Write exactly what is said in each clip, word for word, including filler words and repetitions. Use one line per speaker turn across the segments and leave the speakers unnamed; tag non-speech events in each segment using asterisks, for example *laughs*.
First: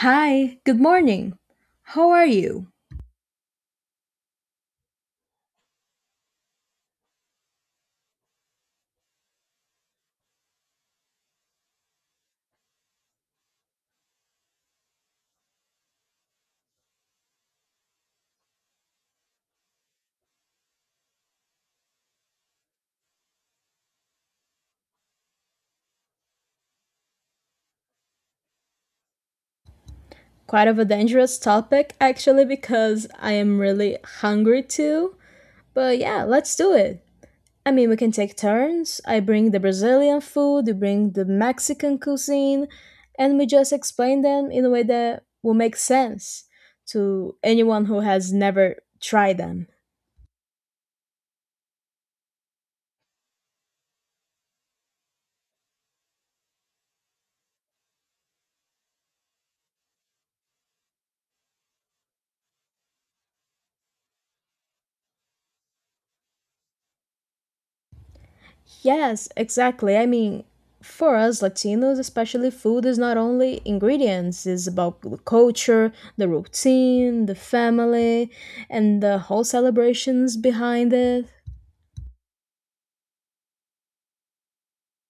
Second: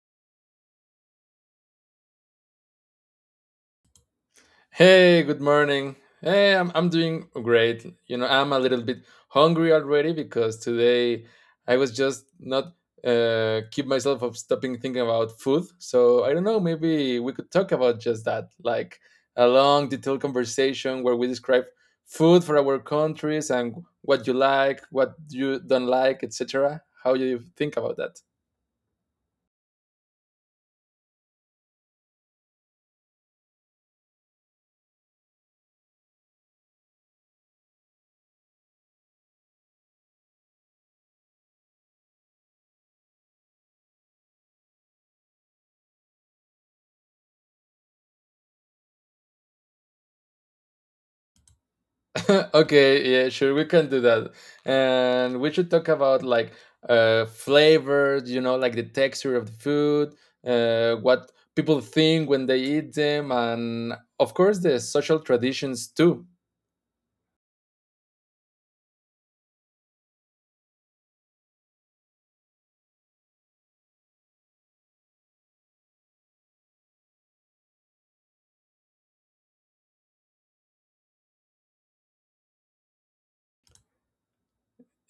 Hi, good morning. How are you?
Hey, good morning. Hey, I'm I'm doing great. You know, I'm a little bit hungry already because today I was just not uh keep myself of stopping thinking about food. So I don't know, maybe we could talk about just that, like a long detailed conversation where we describe food for our countries and what you like, what you don't like, et cetera. How you think about that?
Quite of a dangerous topic actually because I am really hungry too. But yeah, let's do it. I mean, we can take turns. I bring the Brazilian food, you bring the Mexican cuisine, and we just explain them in a way that will make sense to anyone who has never tried them.
*laughs* Okay, yeah, sure, we can do that. And we should talk about like uh flavors, you know, like the texture of the food, uh what people think when they eat them, and of course the social traditions too.
Yes, exactly. I mean, for us Latinos, especially food is not only ingredients, it's about the culture, the routine, the family, and the whole celebrations behind it.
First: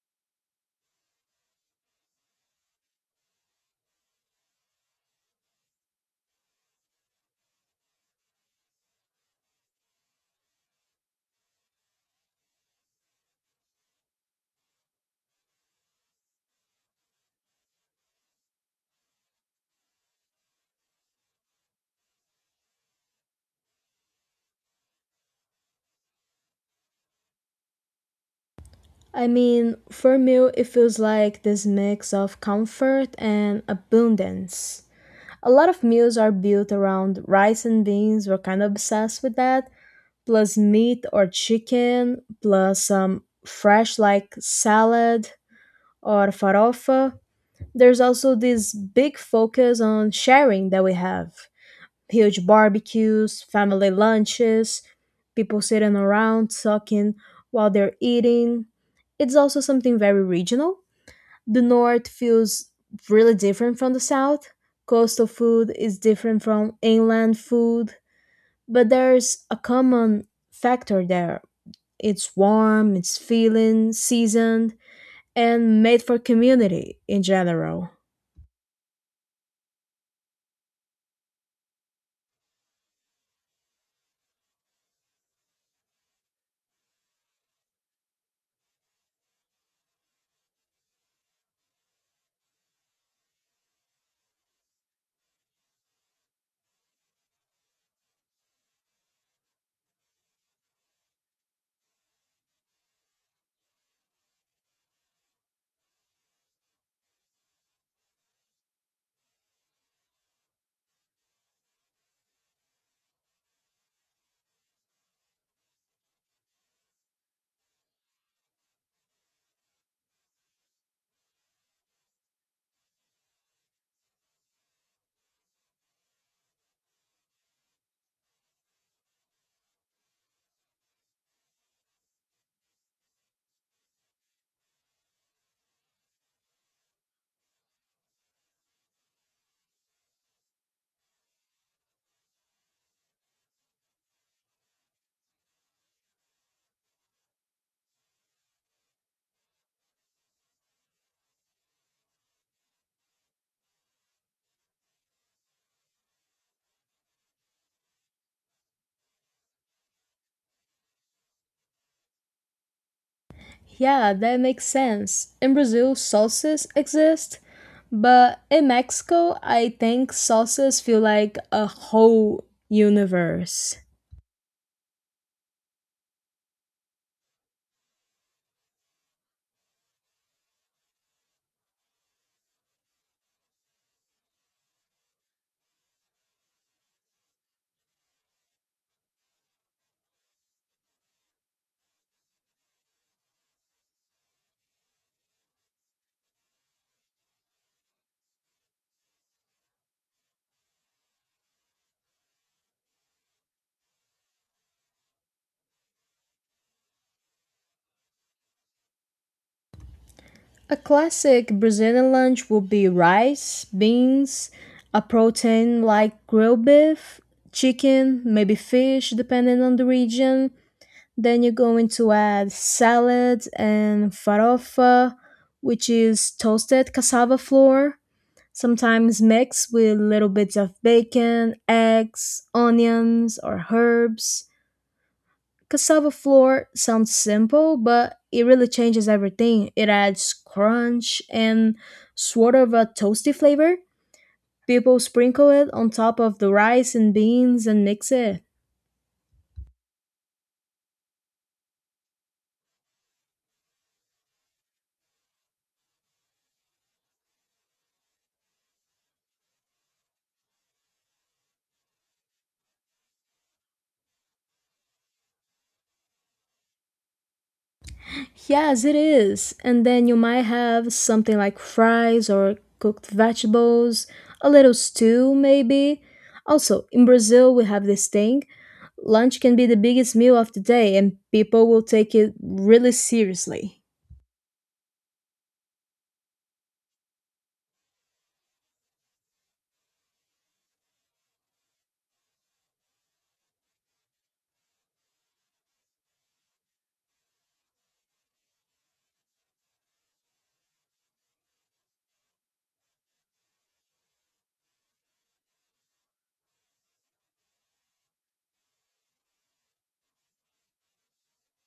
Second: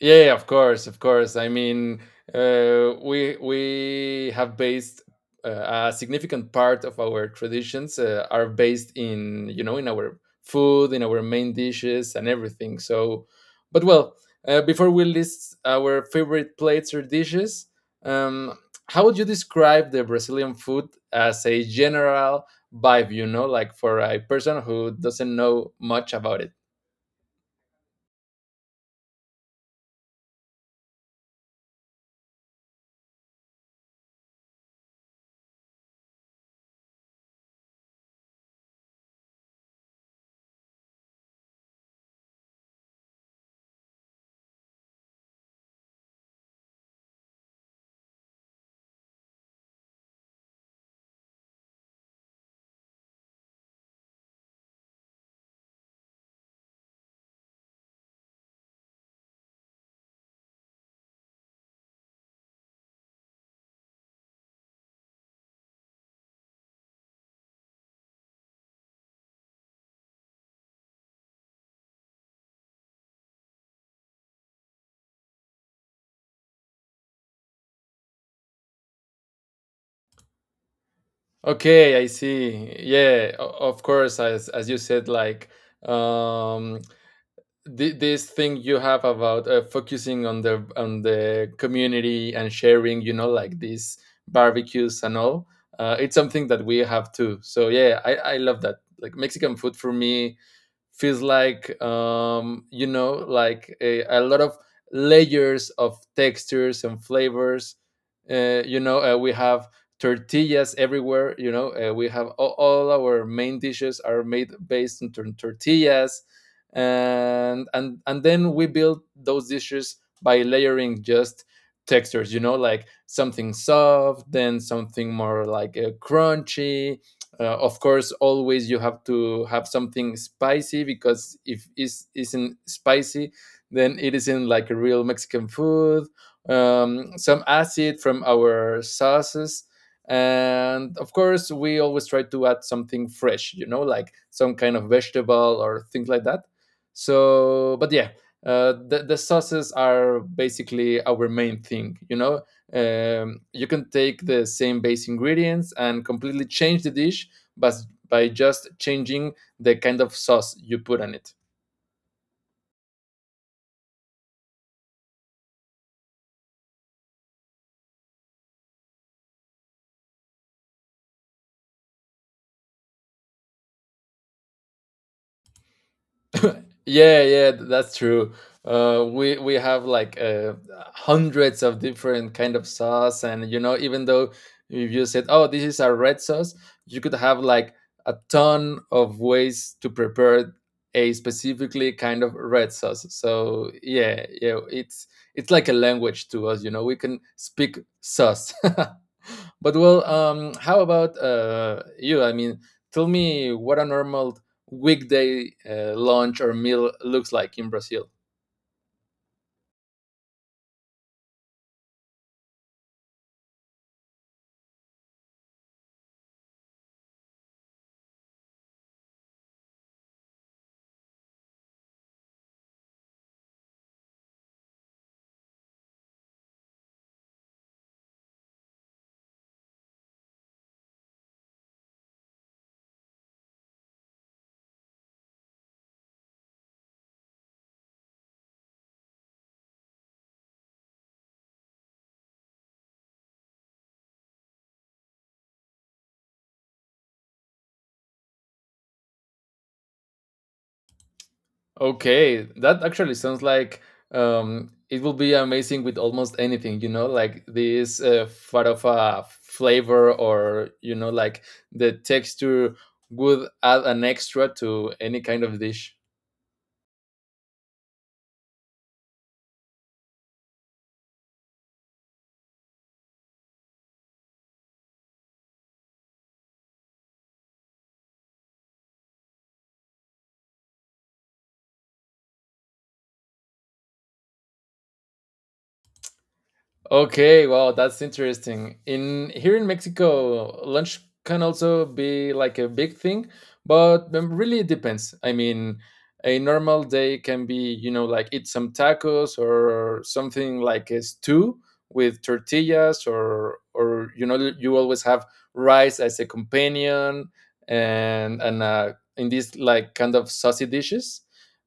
Yeah, yeah, of course, of course. I mean, uh, we we have based, uh, a significant part of our traditions, uh, are based in, you know, in our food, in our main dishes, and everything. So, but well, uh, before we list our favorite plates or dishes, um, how would you describe the Brazilian food as a general vibe? You know, like for a person who doesn't know much about it.
I mean, for me, it feels like this mix of comfort and abundance. A lot of meals are built around rice and beans. We're kind of obsessed with that. Plus meat or chicken, plus some fresh like salad or farofa. There's also this big focus on sharing that we have huge barbecues, family lunches, people sitting around talking while they're eating. It's also something very regional. The north feels really different from the south. Coastal food is different from inland food, but there's a common factor there. It's warm, it's feeling, seasoned, and made for community in general.
Okay, I see. Yeah, o- of course, as as you said, like um, thi- this thing you have about uh, focusing on the on the community and sharing, you know, like these barbecues and all, uh, it's something that we have too. So yeah, i i love that. Like Mexican food for me feels like, um you know, like a, a lot of layers of textures and flavors. Uh, you know uh, we have tortillas everywhere. You know, uh, we have all, all our main dishes are made based on tor- tortillas, and and and then we build those dishes by layering just textures, you know, like something soft, then something more like, uh, crunchy. Uh, of course, always you have to have something spicy, because if it isn't spicy, then it isn't like a real Mexican food. Um, some acid from our sauces, and of course we always try to add something fresh, you know, like some kind of vegetable or things like that. So but yeah, uh, the, the sauces are basically our main thing, you know. Um, you can take the same base ingredients and completely change the dish, but by just changing the kind of sauce you put on it.
Yeah, that makes sense. In Brazil, salsas exist, but in Mexico, I think salsas feel like a whole universe.
Yeah, yeah, th- that's true. Uh, we we have like, uh, hundreds of different kind of sauce, and you know, even though if you said, "Oh, this is a red sauce," you could have like a ton of ways to prepare a specifically kind of red sauce. So yeah, yeah, it's it's like a language to us. You know, we can speak sauce. *laughs* But well, um, how about uh, you? I mean, tell me what a normal weekday uh, lunch or meal looks like in Brazil.
A classic Brazilian lunch would be rice, beans, a protein like grilled beef, chicken, maybe fish, depending on the region. Then you're going to add salad and farofa, which is toasted cassava flour sometimes mixed with little bits of bacon, eggs, onions, or herbs. Cassava flour sounds simple, but it really changes everything. It adds crunch and sort of a toasty flavor. People sprinkle it on top of the rice and beans and mix it.
Okay, that actually sounds like, um, it will be amazing with almost anything, you know, like this, uh, farofa flavor, or you know, like the texture would add an extra to any kind of dish.
Yes, it is. And then you might have something like fries or cooked vegetables, a little stew maybe. Also, in Brazil, we have this thing. Lunch can be the biggest meal of the day, and people will take it really seriously.
Okay, well, that's interesting. In here in Mexico, lunch can also be like a big thing, but um, really it depends. I mean, a normal day can be, you know, like eat some tacos or something like a stew with tortillas, or or you know, you always have rice as a companion, and and uh, in these like kind of saucy dishes.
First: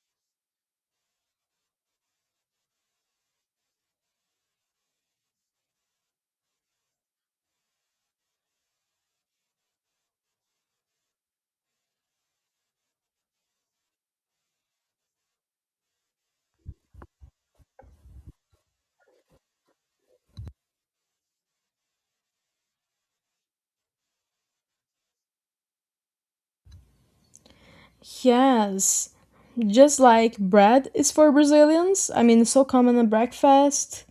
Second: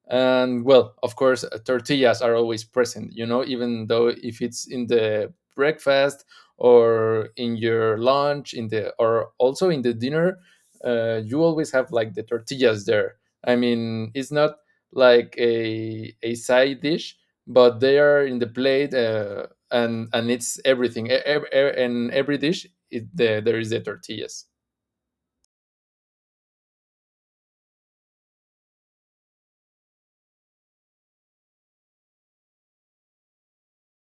And well, of course, uh, tortillas are always present, you know, even though if it's in the breakfast or in your lunch, in the or also in the dinner, uh, you always have like the tortillas there. I mean, it's not like a a side dish, but they are in the plate, uh, and and it's everything e- ev- e- and every dish it, the, there is the tortillas.
Yes, just like bread is for Brazilians. I mean, it's so common at breakfast,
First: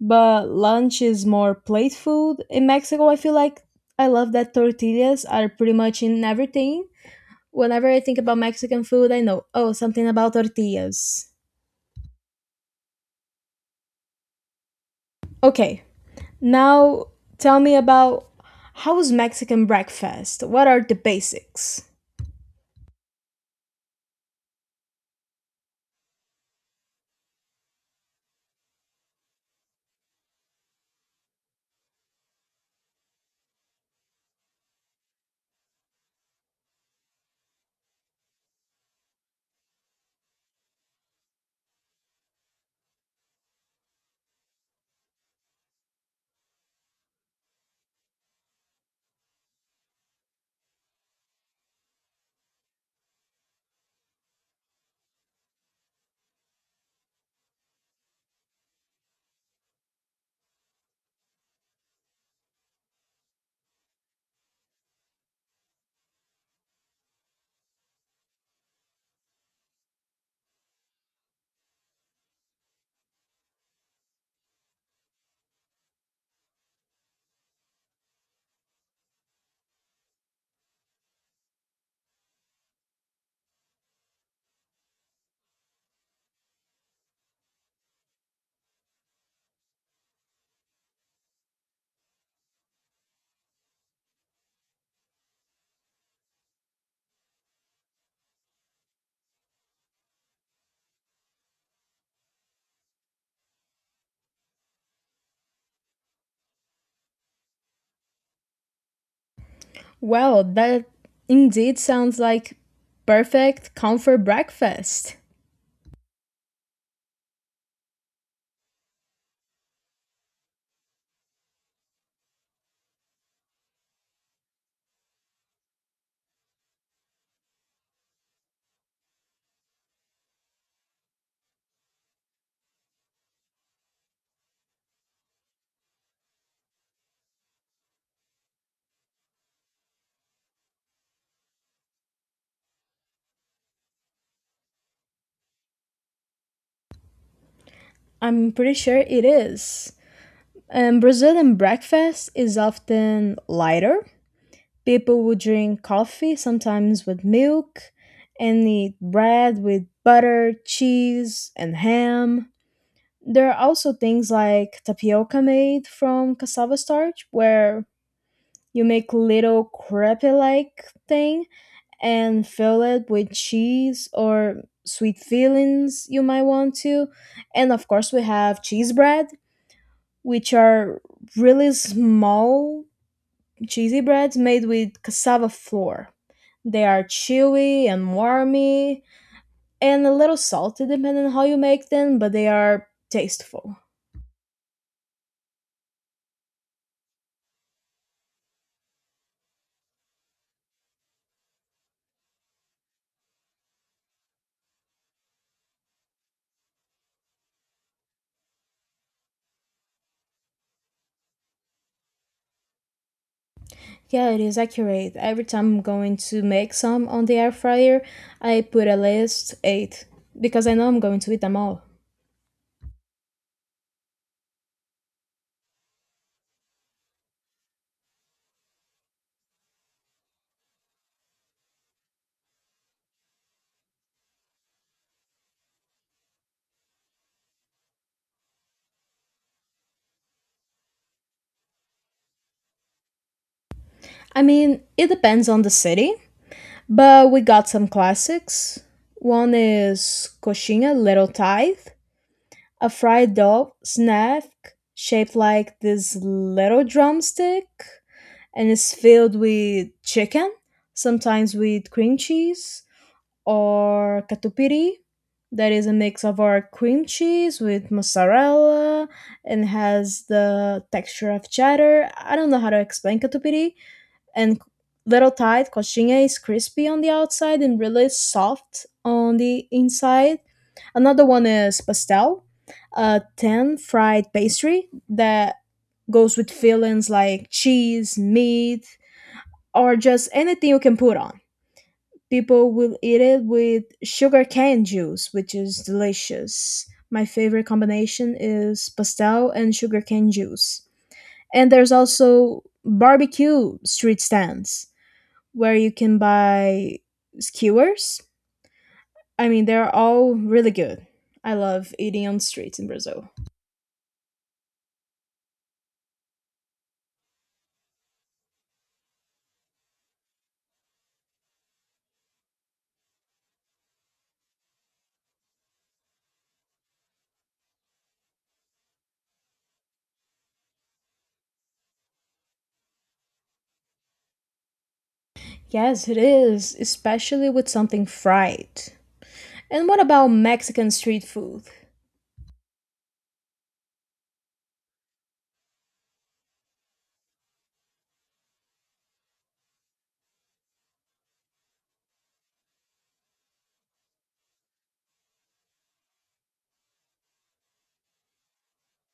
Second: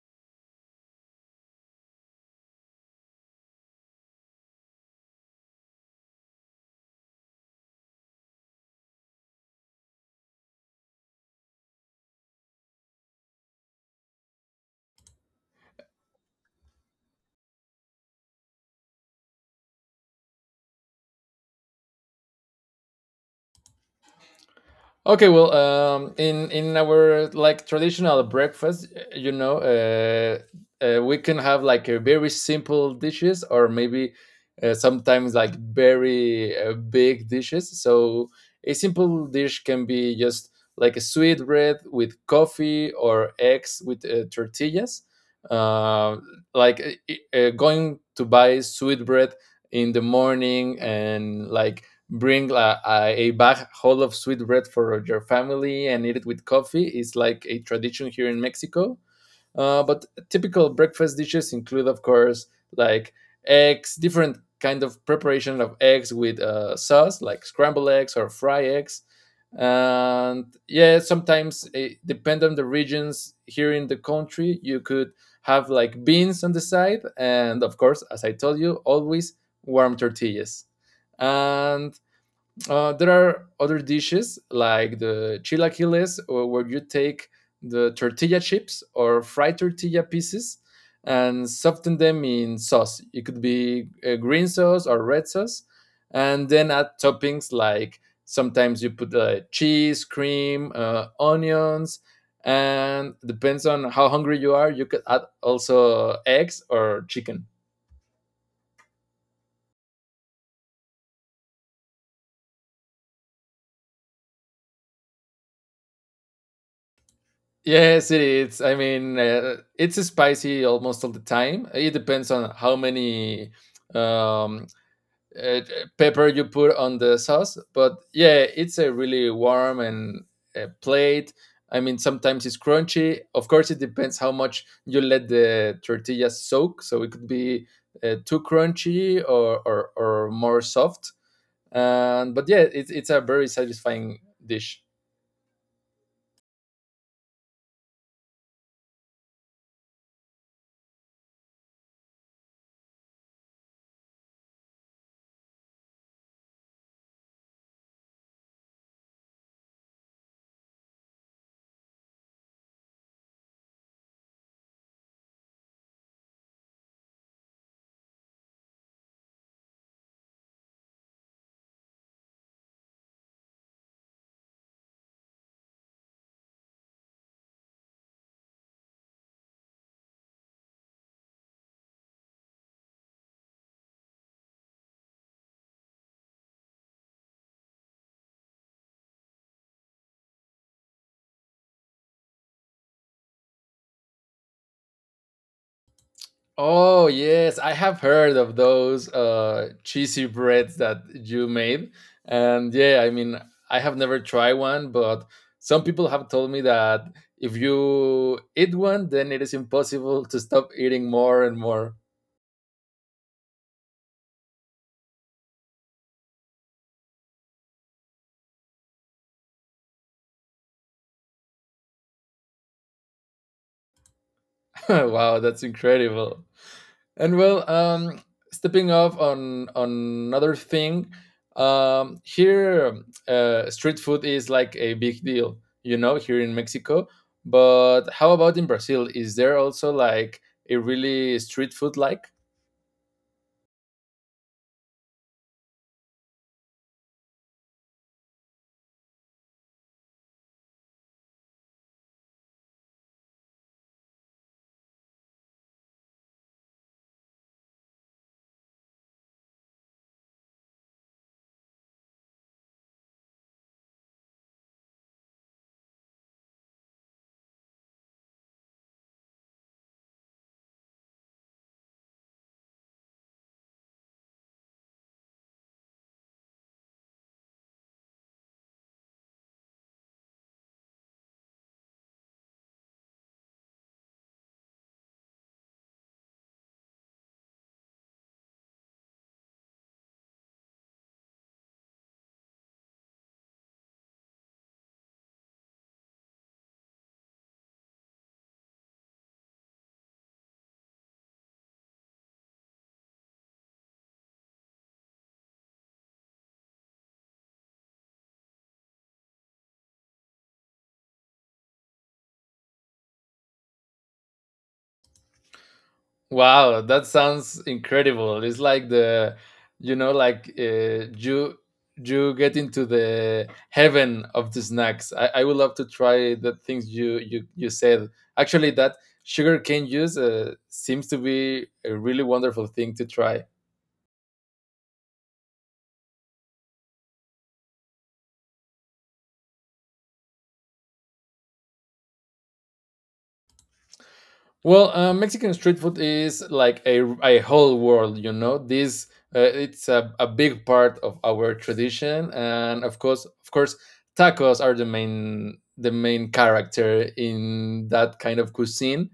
but lunch is more plate food. In Mexico, I feel like I love that tortillas are pretty much in everything. Whenever I think about Mexican food, I know, oh, something about tortillas. Okay, now tell me about how's Mexican breakfast? What are the basics?
Okay, well, um, in in our like traditional breakfast, you know, uh, uh, we can have like a very simple dishes, or maybe, uh, sometimes like very, uh, big dishes. So a simple dish can be just like a sweet bread with coffee, or eggs with uh, tortillas. Uh, like uh, uh, Going to buy sweet bread in the morning and like bring a, a, a bag whole of sweet bread for your family and eat it with coffee. It's like a tradition here in Mexico. Uh, but typical breakfast dishes include, of course, like eggs, different kind of preparation of eggs with uh, sauce, like scrambled eggs or fried eggs. And yeah, sometimes eh, depend on the regions here in the country, you could have like beans on the side, and of course, as I told you, always warm tortillas. And uh, there are other dishes like the chilaquiles, uh, where you take the tortilla chips or fried tortilla pieces and soften them in sauce. It could be uh, green sauce or red sauce, and then add toppings, like sometimes you put uh, cheese, cream, uh, onions, and depends on how hungry you are. You could add also eggs or chicken.
Well, that indeed sounds like perfect comfort breakfast.
Yes, it is. I mean, uh, it's spicy almost all the time. It depends on how many um, uh, pepper you put on the sauce. But yeah, it's a really warm and, uh, plate. I mean, sometimes it's crunchy. Of course, it depends how much you let the tortilla soak. So it could be, uh, too crunchy, or, or, or more soft. And but yeah, it's it's a very satisfying dish.
I'm pretty sure it is. And Brazilian breakfast is often lighter. People would drink coffee, sometimes with milk, and eat bread with butter, cheese, and ham. There are also things like tapioca made from cassava starch, where you make little crepe like thing and fill it with cheese or sweet fillings you might want to. And of course, we have cheese bread, which are really small cheesy breads made with cassava flour. They are chewy and warmy and a little salty depending on how you make them, but they are tasteful.
Oh yes, I have heard of those uh, cheesy breads that you made, and yeah, I mean, I have never tried one, but some people have told me that if you eat one, then it is impossible to stop eating more and more.
Yeah, it is accurate. Every time I'm going to make some on the air fryer, I put at least eight because I know I'm going to eat them all.
*laughs* Wow, that's incredible. And well, um, stepping off on on another thing, um, here, uh, street food is like a big deal, you know, here in Mexico. But how about in Brazil? Is there also like a really street food like?
I mean, it depends on the city, but we got some classics. One is coxinha, little tithe, a fried dove snack shaped like this little drumstick and is filled with chicken, sometimes with cream cheese or catupiry. That is a mix of our cream cheese with mozzarella and has the texture of cheddar. I don't know how to explain catupiry, and little tight. Coxinha is crispy on the outside and really soft on the inside. Another one is pastel, a tan fried pastry that goes with fillings like cheese, meat, or just anything you can put on. People will eat it with sugar cane juice, which is delicious. My favorite combination is pastel and sugar cane juice. And there's also barbecue street stands where you can buy skewers. I mean, they're all really good. I love eating on the streets in Brazil.
Wow, that sounds incredible. It's like the, you know, like uh, you, you get into the heaven of the snacks. I, I would love to try the things you you you said. Actually, that sugarcane juice, uh, seems to be a really wonderful thing to try.
Yes, it is, especially with something fried. And what about Mexican street food?
Well, uh, Mexican street food is like a, a whole world, you know. This, uh, it's a, a big part of our tradition, and of course, of course, tacos are the main the main character in that kind of cuisine.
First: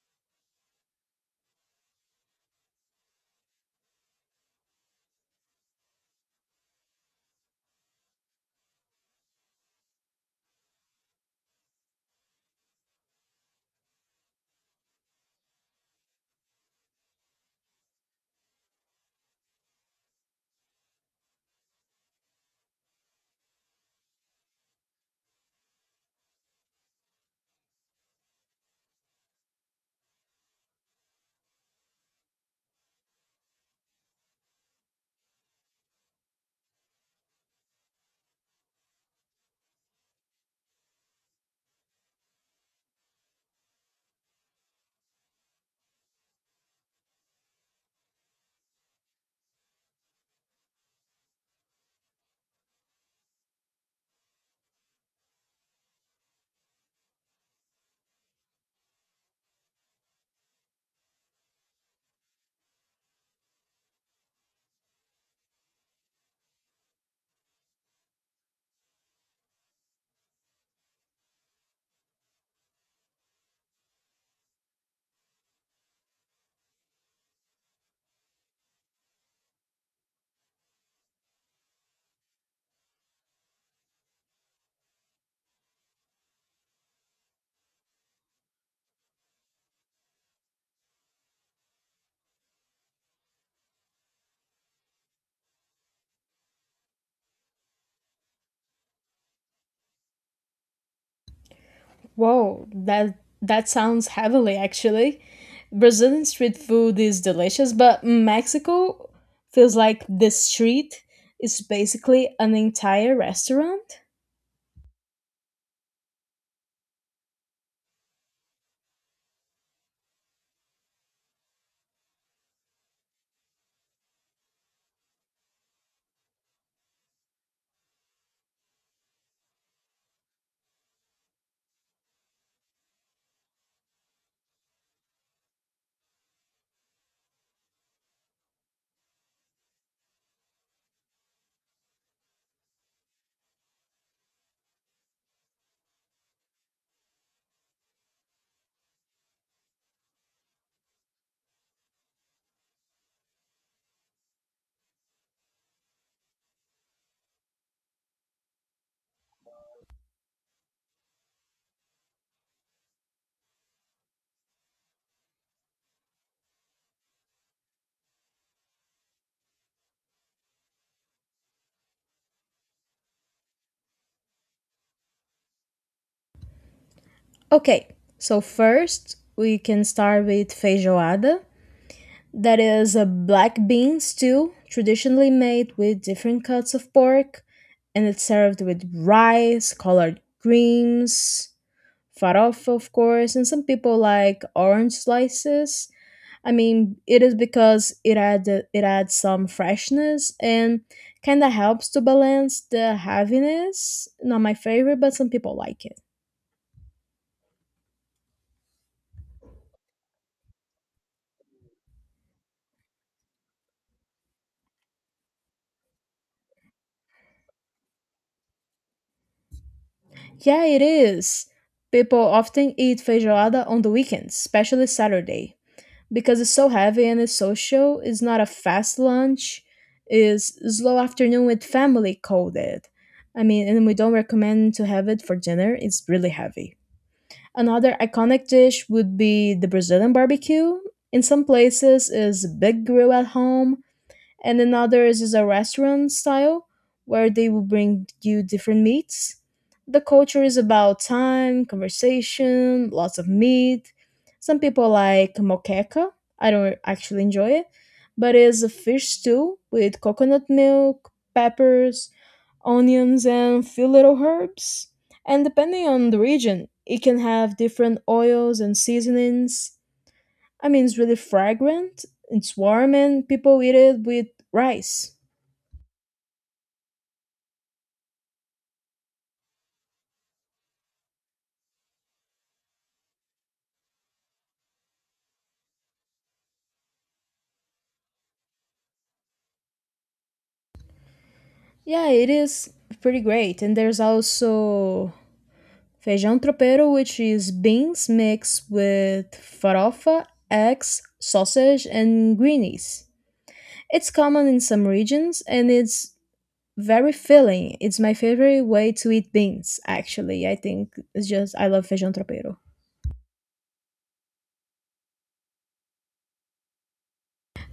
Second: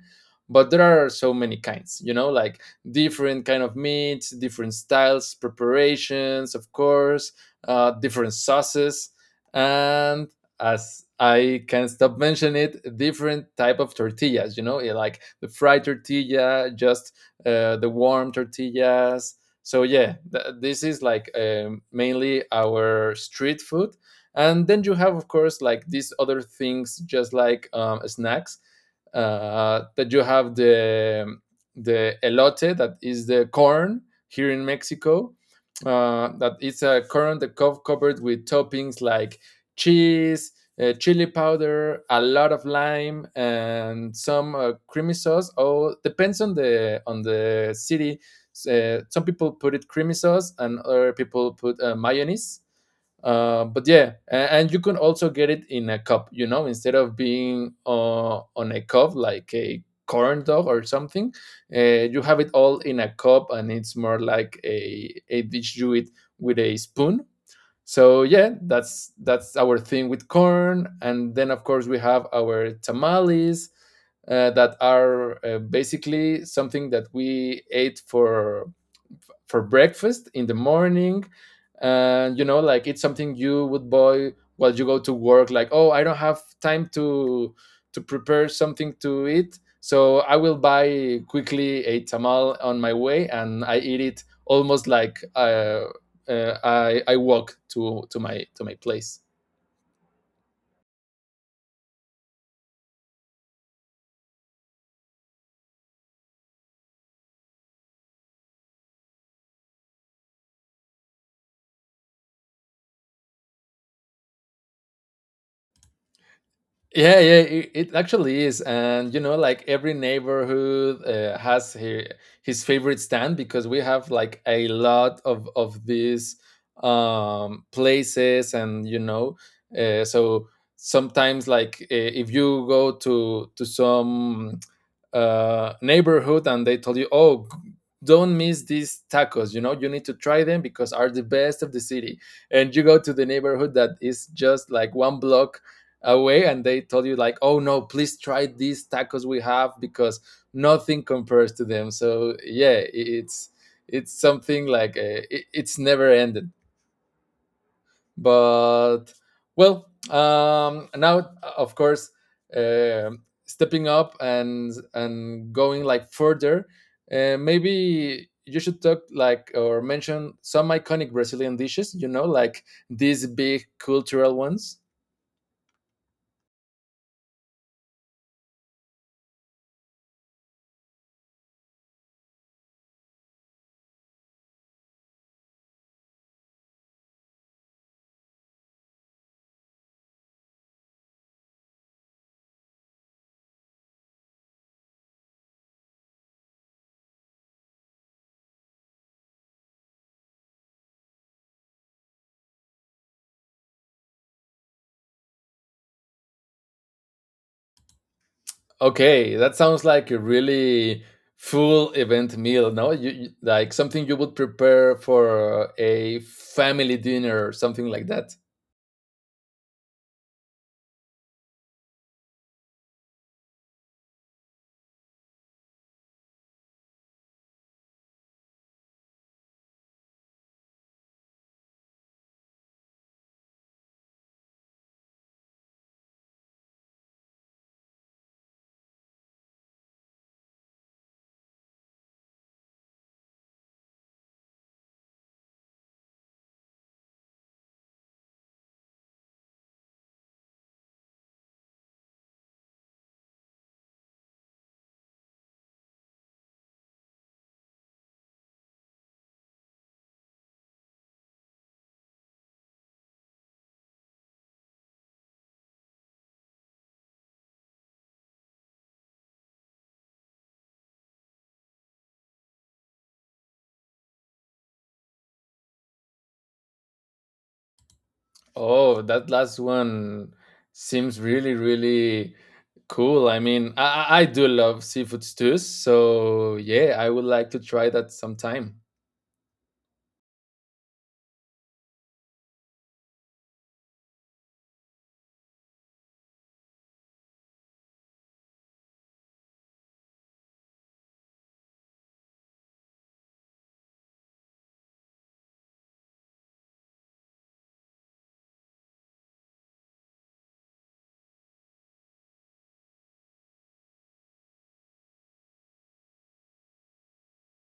But there are so many kinds, you know, like different kind of meats, different styles, preparations, of course, uh, different sauces, and as I can stop mentioning it, different type of tortillas. You know, yeah, like the fried tortilla, just, uh, the warm tortillas. So yeah, th- this is like, um, mainly our street food, and then you have of course like these other things, just like, um, snacks. Uh, that you have the the elote, that is the corn here in Mexico. Uh, that it's a corn that co- covered with toppings like cheese, uh, chili powder, a lot of lime, and some, uh, creamy sauce. Oh, depends on the on the city. Uh, some people put it creamy sauce, and other people put uh, mayonnaise. Uh, but yeah, a- and you can also get it in a cup. You know, instead of being uh, on a cup like a corn dog or something, uh, you have it all in a cup, and it's more like a a dish you eat with a spoon. So yeah, that's that's our thing with corn. And then of course we have our tamales, uh, that are uh, basically something that we ate for for breakfast in the morning. And you know, like it's something you would buy while you go to work, like, oh, I don't have time to to prepare something to eat, so I will buy quickly a tamal on my way and I eat it almost like, uh, uh, I, I walk to to my to my place.
Whoa, that that sounds heavenly, actually. Brazilian street food is delicious, but Mexico feels like the street is basically an entire restaurant.
Yeah, yeah, it, it actually is, and you know, like every neighborhood, uh, has his, his favorite stand, because we have like a lot of of these, um, places, and you know, uh, so sometimes like, uh, if you go to to some, uh, neighborhood, and they told you, oh, don't miss these tacos. You know, you need to try them because are the best of the city. And you go to the neighborhood that is just like one block away, and they told you like, oh no, please try these tacos we have, because nothing compares to them. So yeah, it's it's something like, uh, it, it's never ended. But well, um, now of course, um stepping up and and going like further, uh, maybe you should talk like or mention some iconic Brazilian dishes. You know, like these big cultural ones.
Okay, so first we can start with feijoada. That is a black bean stew, traditionally made with different cuts of pork, and it's served with rice, collard greens, farofa, of course, and some people like orange slices. I mean, it is because it adds it adds some freshness and kind of helps to balance the heaviness. Not my favorite, but some people like it.
Okay, that sounds like a really full event meal, no? You, you like something you would prepare for a family dinner or something like that.
Yeah, it is. People often eat feijoada on the weekends, especially Saturday, because it's so heavy and it's social. It's not a fast lunch. It's slow afternoon with family coded. I mean, and we don't recommend to have it for dinner. It's really heavy. Another iconic dish would be the Brazilian barbecue. In some places, is big grill at home and another is a restaurant style where they will bring you different meats. The culture is about time, conversation, lots of meat. Some people like moqueca. I don't actually enjoy it, but it's a fish stew with coconut milk, peppers, onions, and few little herbs. And depending on the region, it can have different oils and seasonings. I mean, it's really fragrant. It's warm, and people eat it with rice.
Oh, that last one seems really, really cool. I mean, I, I I do love seafood stews, so yeah, I would like to try that sometime.
Yeah, it is pretty great. And there's also feijão tropeiro, which is beans mixed with farofa, eggs, sausage, and greenies. It's common in some regions, and it's very filling. It's my favorite way to eat beans. Actually, I think it's just I love feijão tropeiro.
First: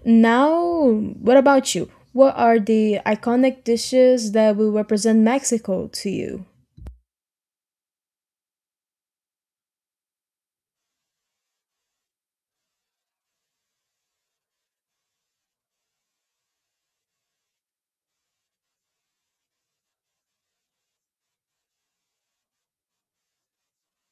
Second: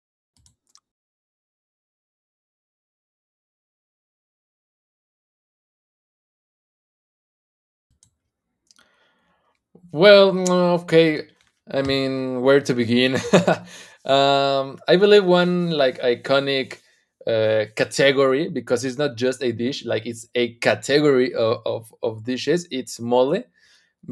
Now, what about you? What are the iconic dishes that will represent Mexico to you?
Well, mm, okay. I mean, where to begin? *laughs* um, I believe one like iconic uh, category because it's not just a dish; like it's a category of, of, of dishes. It's mole,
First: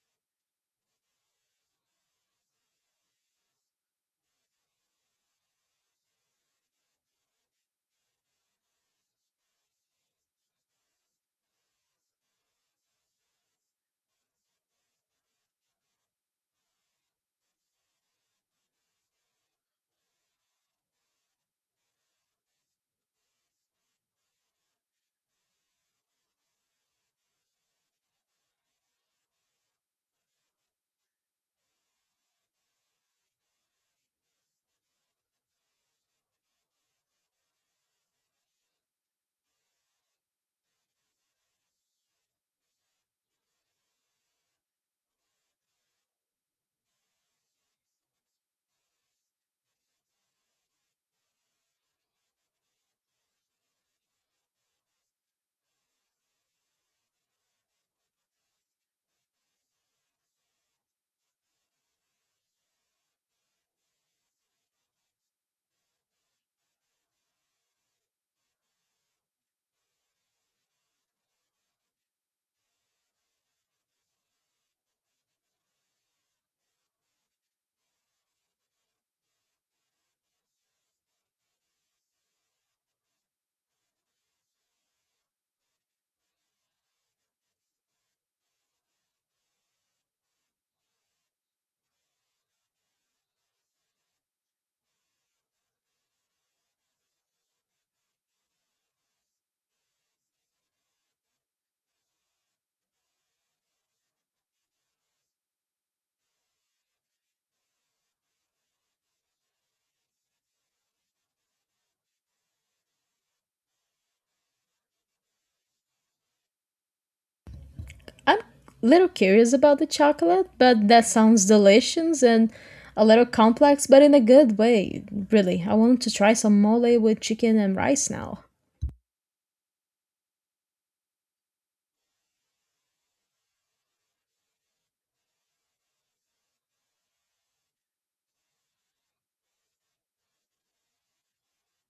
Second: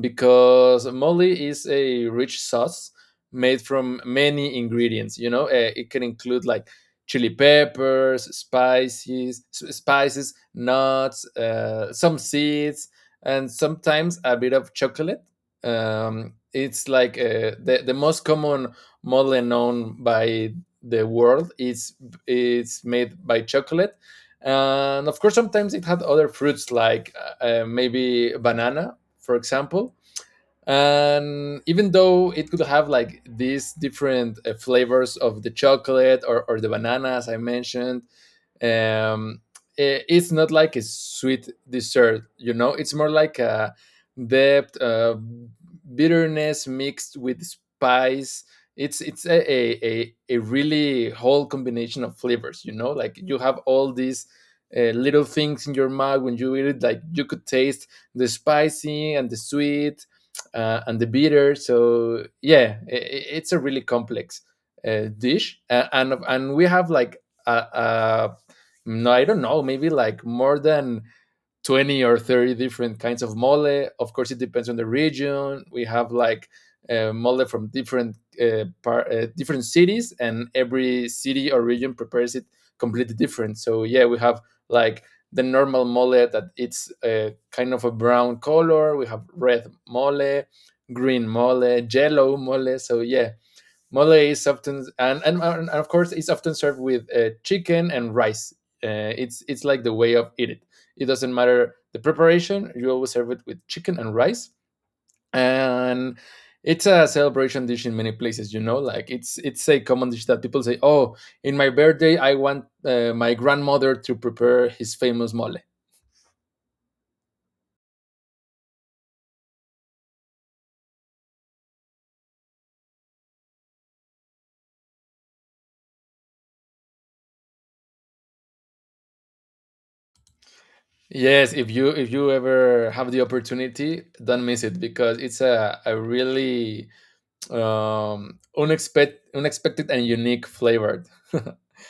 because mole is a rich sauce made from many ingredients. You know, uh, it can include like chili peppers, spices, s- spices, nuts, uh, some seeds, and sometimes a bit of chocolate. Um, it's like uh, the the most common mole known by the world. It's it's made by chocolate. And of course, sometimes it had other fruits like uh, uh, maybe banana, for example. And even though it could have like these different uh, flavors of the chocolate, or, or the bananas I mentioned, um, it's not like a sweet dessert, you know, it's more like a depth, uh, bitterness mixed with spice. It's it's a, a, a, a really whole combination of flavors, you know, like you have all these uh, little things in your mouth when you eat it, like you could taste the spicy and the sweet uh, and the bitter. So yeah, i i- it's a really complex uh, dish, uh, and and we have like a, a no, I don't know, maybe like more than twenty or thirty different kinds of mole. Of course, it depends on the region. We have like uh, mole from different uh, par- uh, different cities, and every city or region prepares it completely different. So yeah, we have like the normal mole that it's uh, kind of a brown color. We have red mole, green mole, yellow mole. So yeah, mole is often and, and, and of course it's often served with uh, chicken and rice. Uh, it's it's like the way of eat it. It doesn't matter the preparation. You always serve it with chicken and rice, and it's a celebration dish in many places. You know, like it's it's a common dish that people say, "Oh, in my birthday, I want uh, my grandmother to prepare his famous mole."
I'm a little curious about the chocolate, but that sounds delicious and a little complex, but in a good way. Really, I want to try some mole with chicken and rice now.
Yes, if you if you ever have the opportunity, don't miss it because it's a, a really um, unexpected unexpected and unique flavored.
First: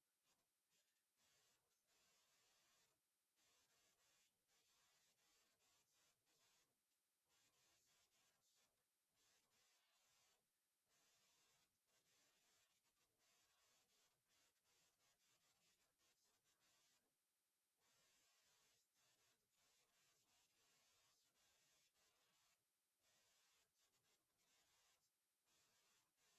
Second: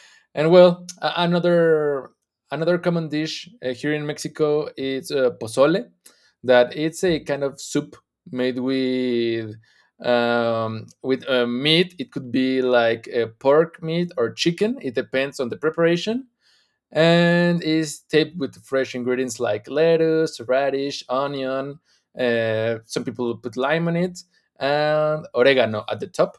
*laughs* And well, a- another another common dish uh, here in Mexico is uh, pozole, that it's a kind of soup made with um, with uh, meat. It could be like uh, pork meat or chicken. It depends on the preparation and is taped with fresh ingredients like lettuce, radish, onion. Uh, some people put lime on it and oregano at the top,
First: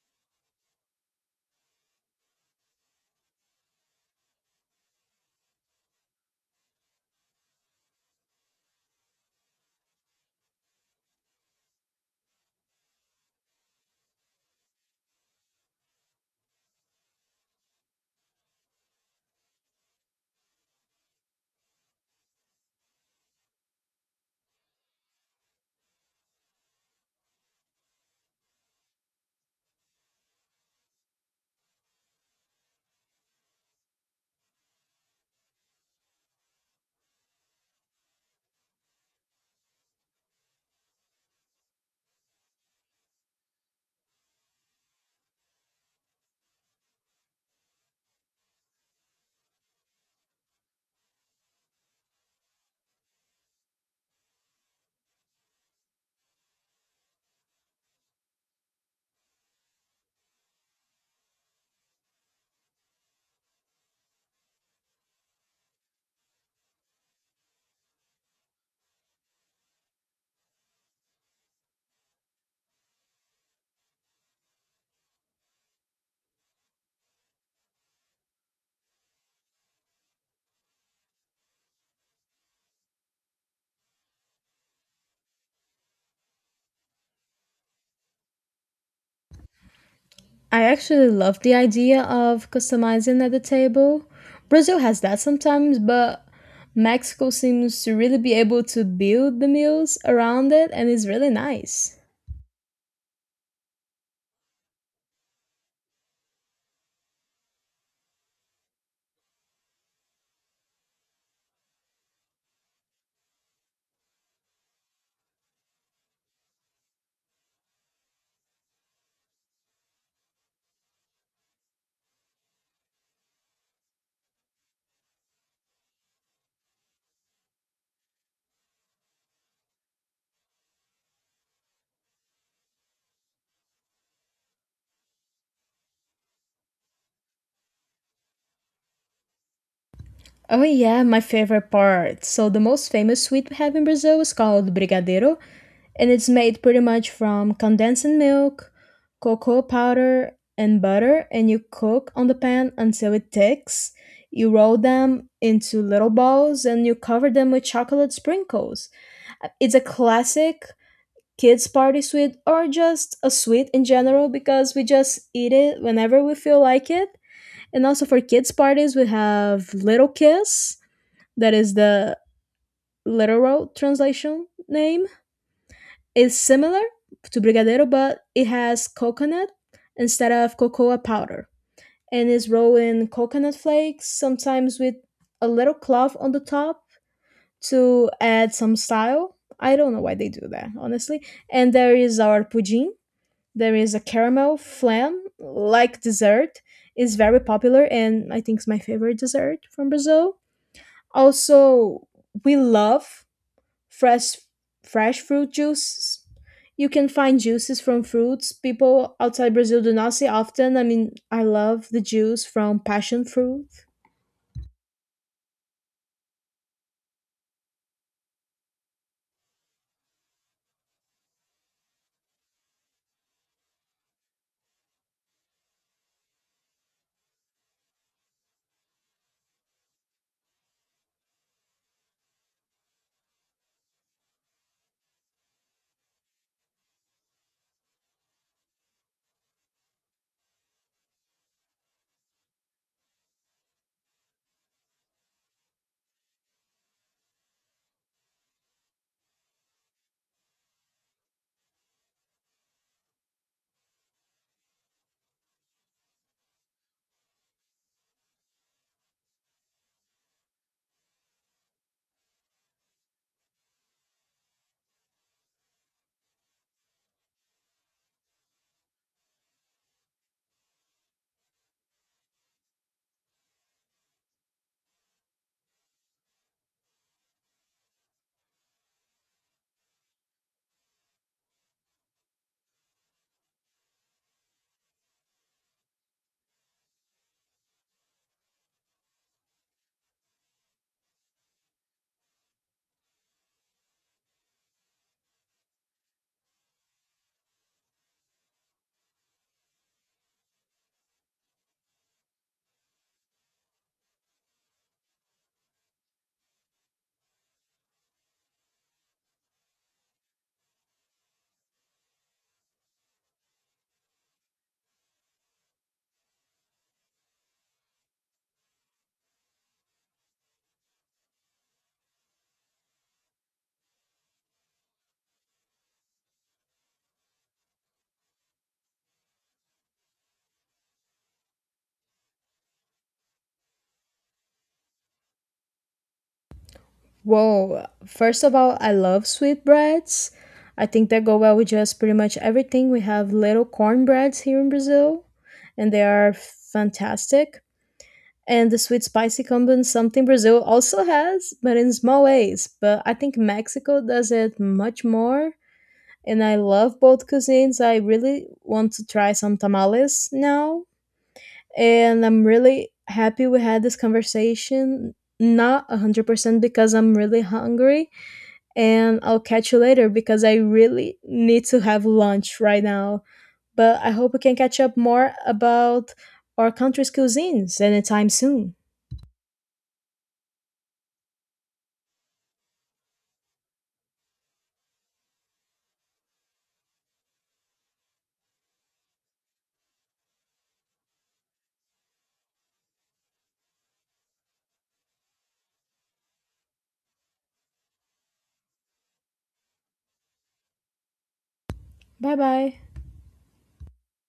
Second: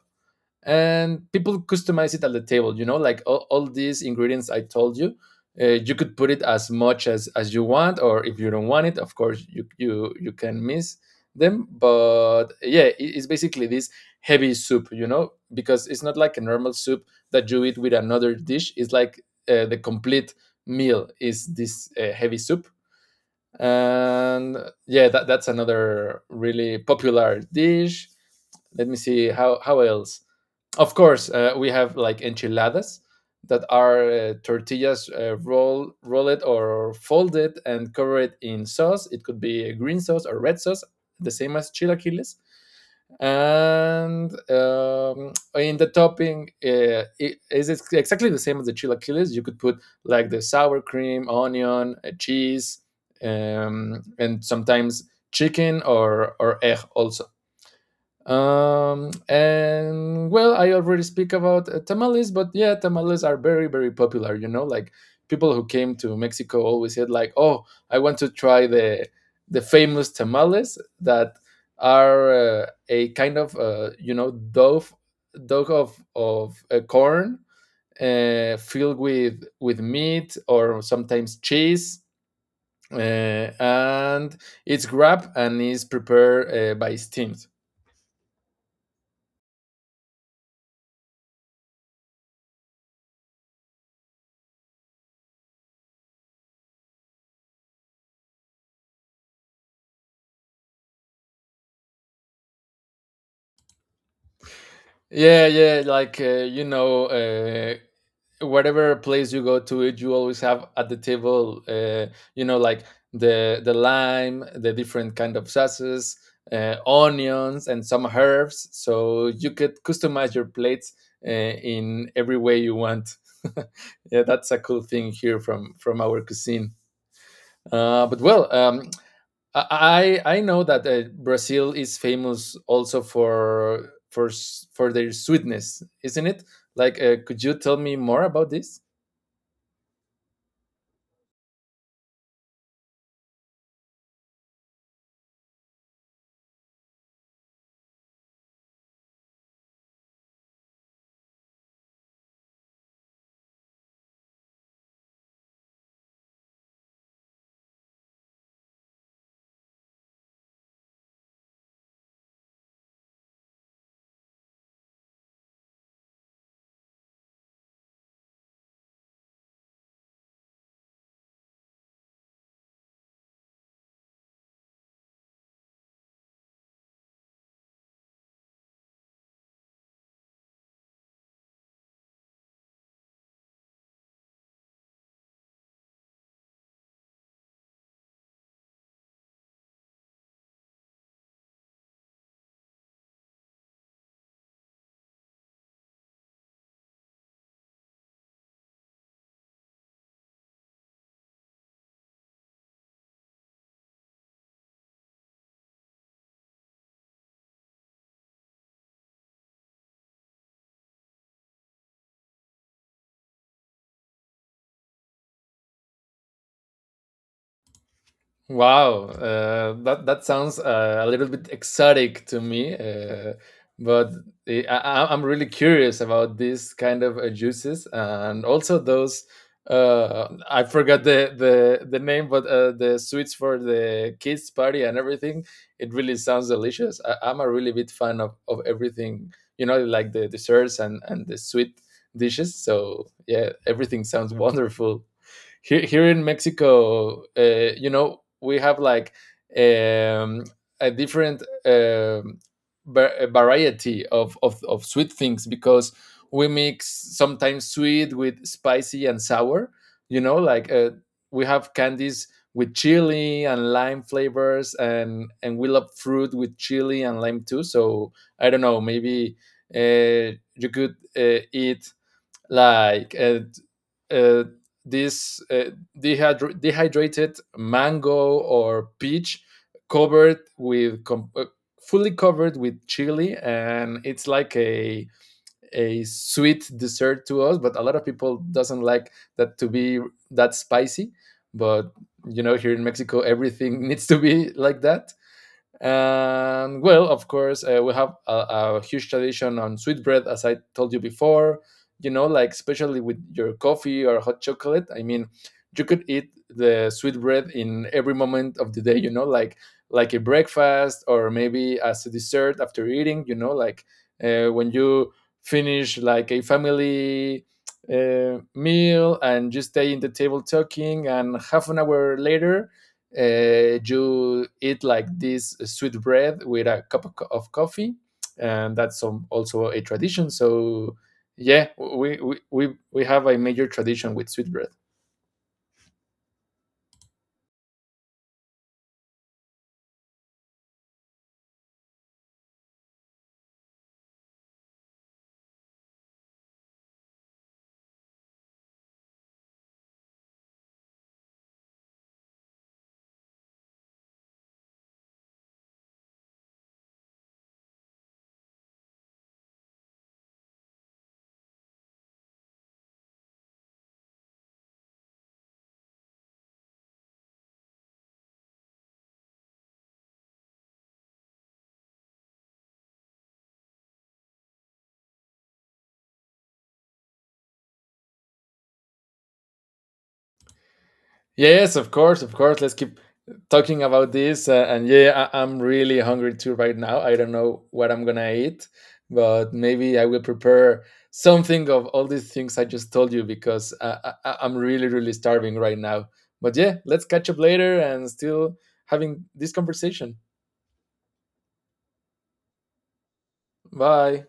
and people customize it at the table, you know, like all, all these ingredients I told you, uh, you could put it as much as as you want, or if you don't want it, of course you you you can miss them. But yeah, it's basically this heavy soup, you know, because it's not like a normal soup that you eat with another dish. It's like uh, the complete meal is this uh, heavy soup. And yeah, that, that's another really popular dish. Let me see how how else. Of course, uh, we have like enchiladas that are uh, tortillas uh, roll roll it or folded and cover it in sauce. It could be a green sauce or red sauce, the same as chilaquiles. And um, in the topping, uh, it is exactly the same as the chilaquiles. You could put like the sour cream, onion, uh, cheese, um, and sometimes chicken or or egg also. Um, and well, I already speak about uh, tamales, but yeah, tamales are very, very popular. You know, like people who came to Mexico always said, like, "Oh, I want to try the the famous tamales that are uh, a kind of uh, you know dough dough of of uh, corn, uh, filled with with meat or sometimes cheese, uh, and it's wrapped and is prepared uh, by steamed."
I actually love the idea of customizing at the table. Brazil has that sometimes, but Mexico seems to really be able to build the meals around it and it's really nice.
Yeah, yeah, like uh, you know, uh, whatever place you go to, it you always have at the table, uh, you know, like the the lime, the different kind of sauces, uh, onions, and some herbs. So you could customize your plates uh, in every way you want. *laughs* Yeah, that's a cool thing here from from our cuisine. Uh, but well, um, I I know that uh, Brazil is famous also for for s- for their sweetness, isn't it? Like, uh, could you tell me more about this?
Oh yeah, my favorite part. So the most famous sweet we have in Brazil is called brigadeiro, and it's made pretty much from condensed milk, cocoa powder, and butter, and you cook on the pan until it thicks. You roll them into little balls and you cover them with chocolate sprinkles. It's a classic kids party sweet or just a sweet in general because we just eat it whenever we feel like it. And also for kids parties we have little kiss that is the literal translation name, is similar to Brigadeiro, but it has coconut instead of cocoa powder and is rolled in coconut flakes, sometimes with a little cloth on the top to add some style. I don't know why they do that, honestly. And there is our pudim. There is a caramel flan like dessert. It's very popular and I think it's my favorite dessert from Brazil. Also, we love fresh fresh fruit juice. You can find juices from fruits people outside Brazil do not see often. I mean, I love the juice from passion fruit.
Wow, uh, that that sounds uh, a little bit exotic to me, uh, but I, I- I'm really curious about these kind of uh, juices and also those. Uh, I forgot the, the the name, but uh, the sweets for the kids party and everything. It really sounds delicious. I, I'm a really big fan of, of everything, you know, like the desserts and and the sweet dishes. So yeah, everything sounds wonderful. Here here in Mexico, uh, you know, we have like um, a different um, va- variety of, of of sweet things, because we mix sometimes sweet with spicy and sour. You know, like uh, we have candies with chili and lime flavors, and and we love fruit with chili and lime too. So I don't know, maybe uh, you could uh, eat like. Uh, uh, this uh, dehydr- dehydrated mango or peach covered with com- uh, fully covered with chili, and it's like a a sweet dessert to us, but a lot of people doesn't like that to be that spicy. But you know, here in Mexico everything *laughs* needs to be like that. And well, of course, uh, we have a, a huge tradition on sweetbread, as I told you before. You know, like especially with your coffee or hot chocolate. I mean, you could eat the sweetbread in every moment of the day. You know, like like a breakfast or maybe as a dessert after eating. You know, like uh, when you finish like a family uh, meal and you stay in the table talking, and half an hour later uh, you eat like this sweet bread with a cup of, co- of coffee, and that's um, also a tradition. So yeah, we, we we we have a major tradition with sweet bread.
Whoa, first of all, I love sweetbreads. I think they go well with just pretty much everything. We have little cornbreads here in Brazil, and they are fantastic. And the sweet spicy combo is something Brazil also has, but in small ways. But I think Mexico does it much more and I love both cuisines. I really want to try some tamales now, and I'm really happy we had this conversation. Not one hundred percent because I'm really hungry, and I'll catch you later because I really need to have lunch right now. But I hope we can catch up more about our country's cuisines anytime soon.
Yes, of course, of course. Let's keep talking about this. Uh, and yeah, I- I'm really hungry too right now. I don't know what I'm gonna eat, but maybe I will prepare something of all these things I just told you, because uh, I- I- I'm really, really starving right now. But yeah, let's catch up later and still having this conversation.
Bye bye.
Bye.